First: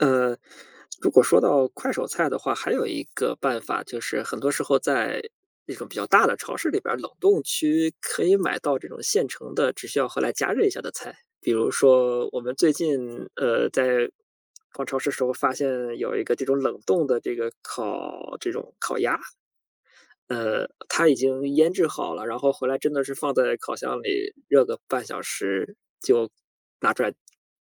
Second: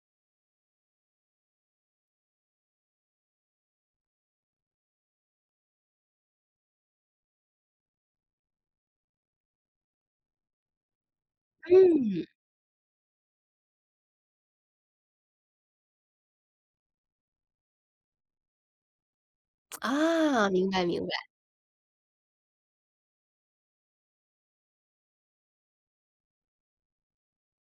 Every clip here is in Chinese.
呃，如果说到快手菜的话，还有一个办法就是很多时候在那种比较大的超市里边儿冷冻区可以买到这种现成的只需要后来加热一下的菜。比如说嗯。我们最近，呃，在逛超市时候，发现有一个这种冷冻的这个烤这种烤鸭。啊，呃，明白明它白。已经腌制好了，然后回来真的是放在烤箱里热个半小时就拿出来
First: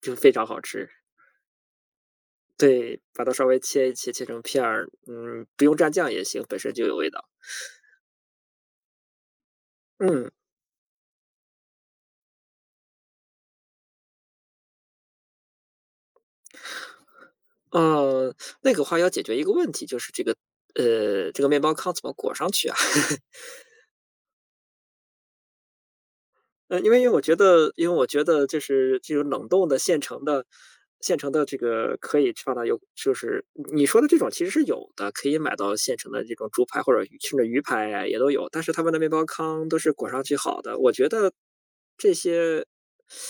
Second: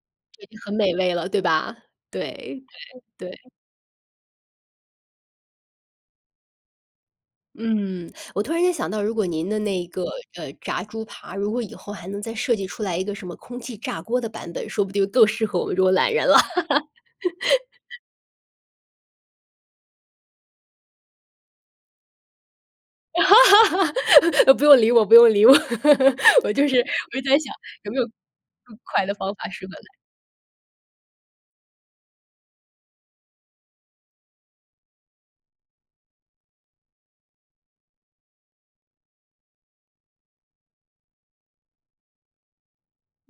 就非常对，好很吃。美味了，对吧？对对，把对它稍对。微切一切，切成片儿，嗯，不用沾酱也行，本身就有味道。嗯，我突然间想到，如果您的那个，嗯。呃，炸猪扒，如果以后还能再设计出来一个什么空气炸锅的版本，说不定更适合我们这种懒人了。嗯，那个话要解决一个问题，就是这个呃，这个面包糠怎么裹上去啊？不用理我不用理我，我就是嗯，因为我我就觉在想得因有为没有我觉得就更是快这的种方冷法适冻合的的。现成的现成的这个可以放到油就是，你说的这种其实是有的，可以买到现成的这种猪排或者甚至鱼排啊也都有。但是它们的面包糠都是裹上去好的，我觉得这些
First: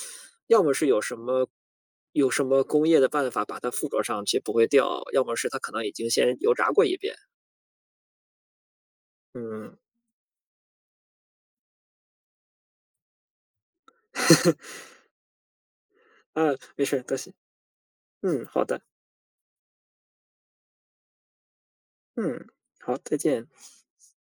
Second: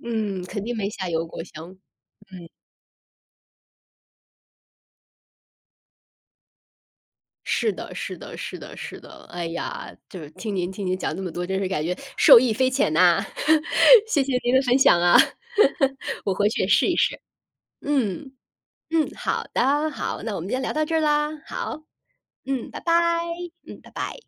嗯，要肯么定是没有下什油锅么香。有什嗯。么工业的办法把它附着上去不会掉，要么是它可能已经先油炸过一遍。是的是的是的是的。哎嗯。呀，就听您听您讲那么多，真是感觉受益匪浅呐。谢谢您的分享啊。我回嗯。去也没试一事，多试。谢。嗯，嗯，好的。嗯，好的，好，那我们先聊到这啦，好。嗯，嗯，拜好，再拜。见。嗯，拜拜。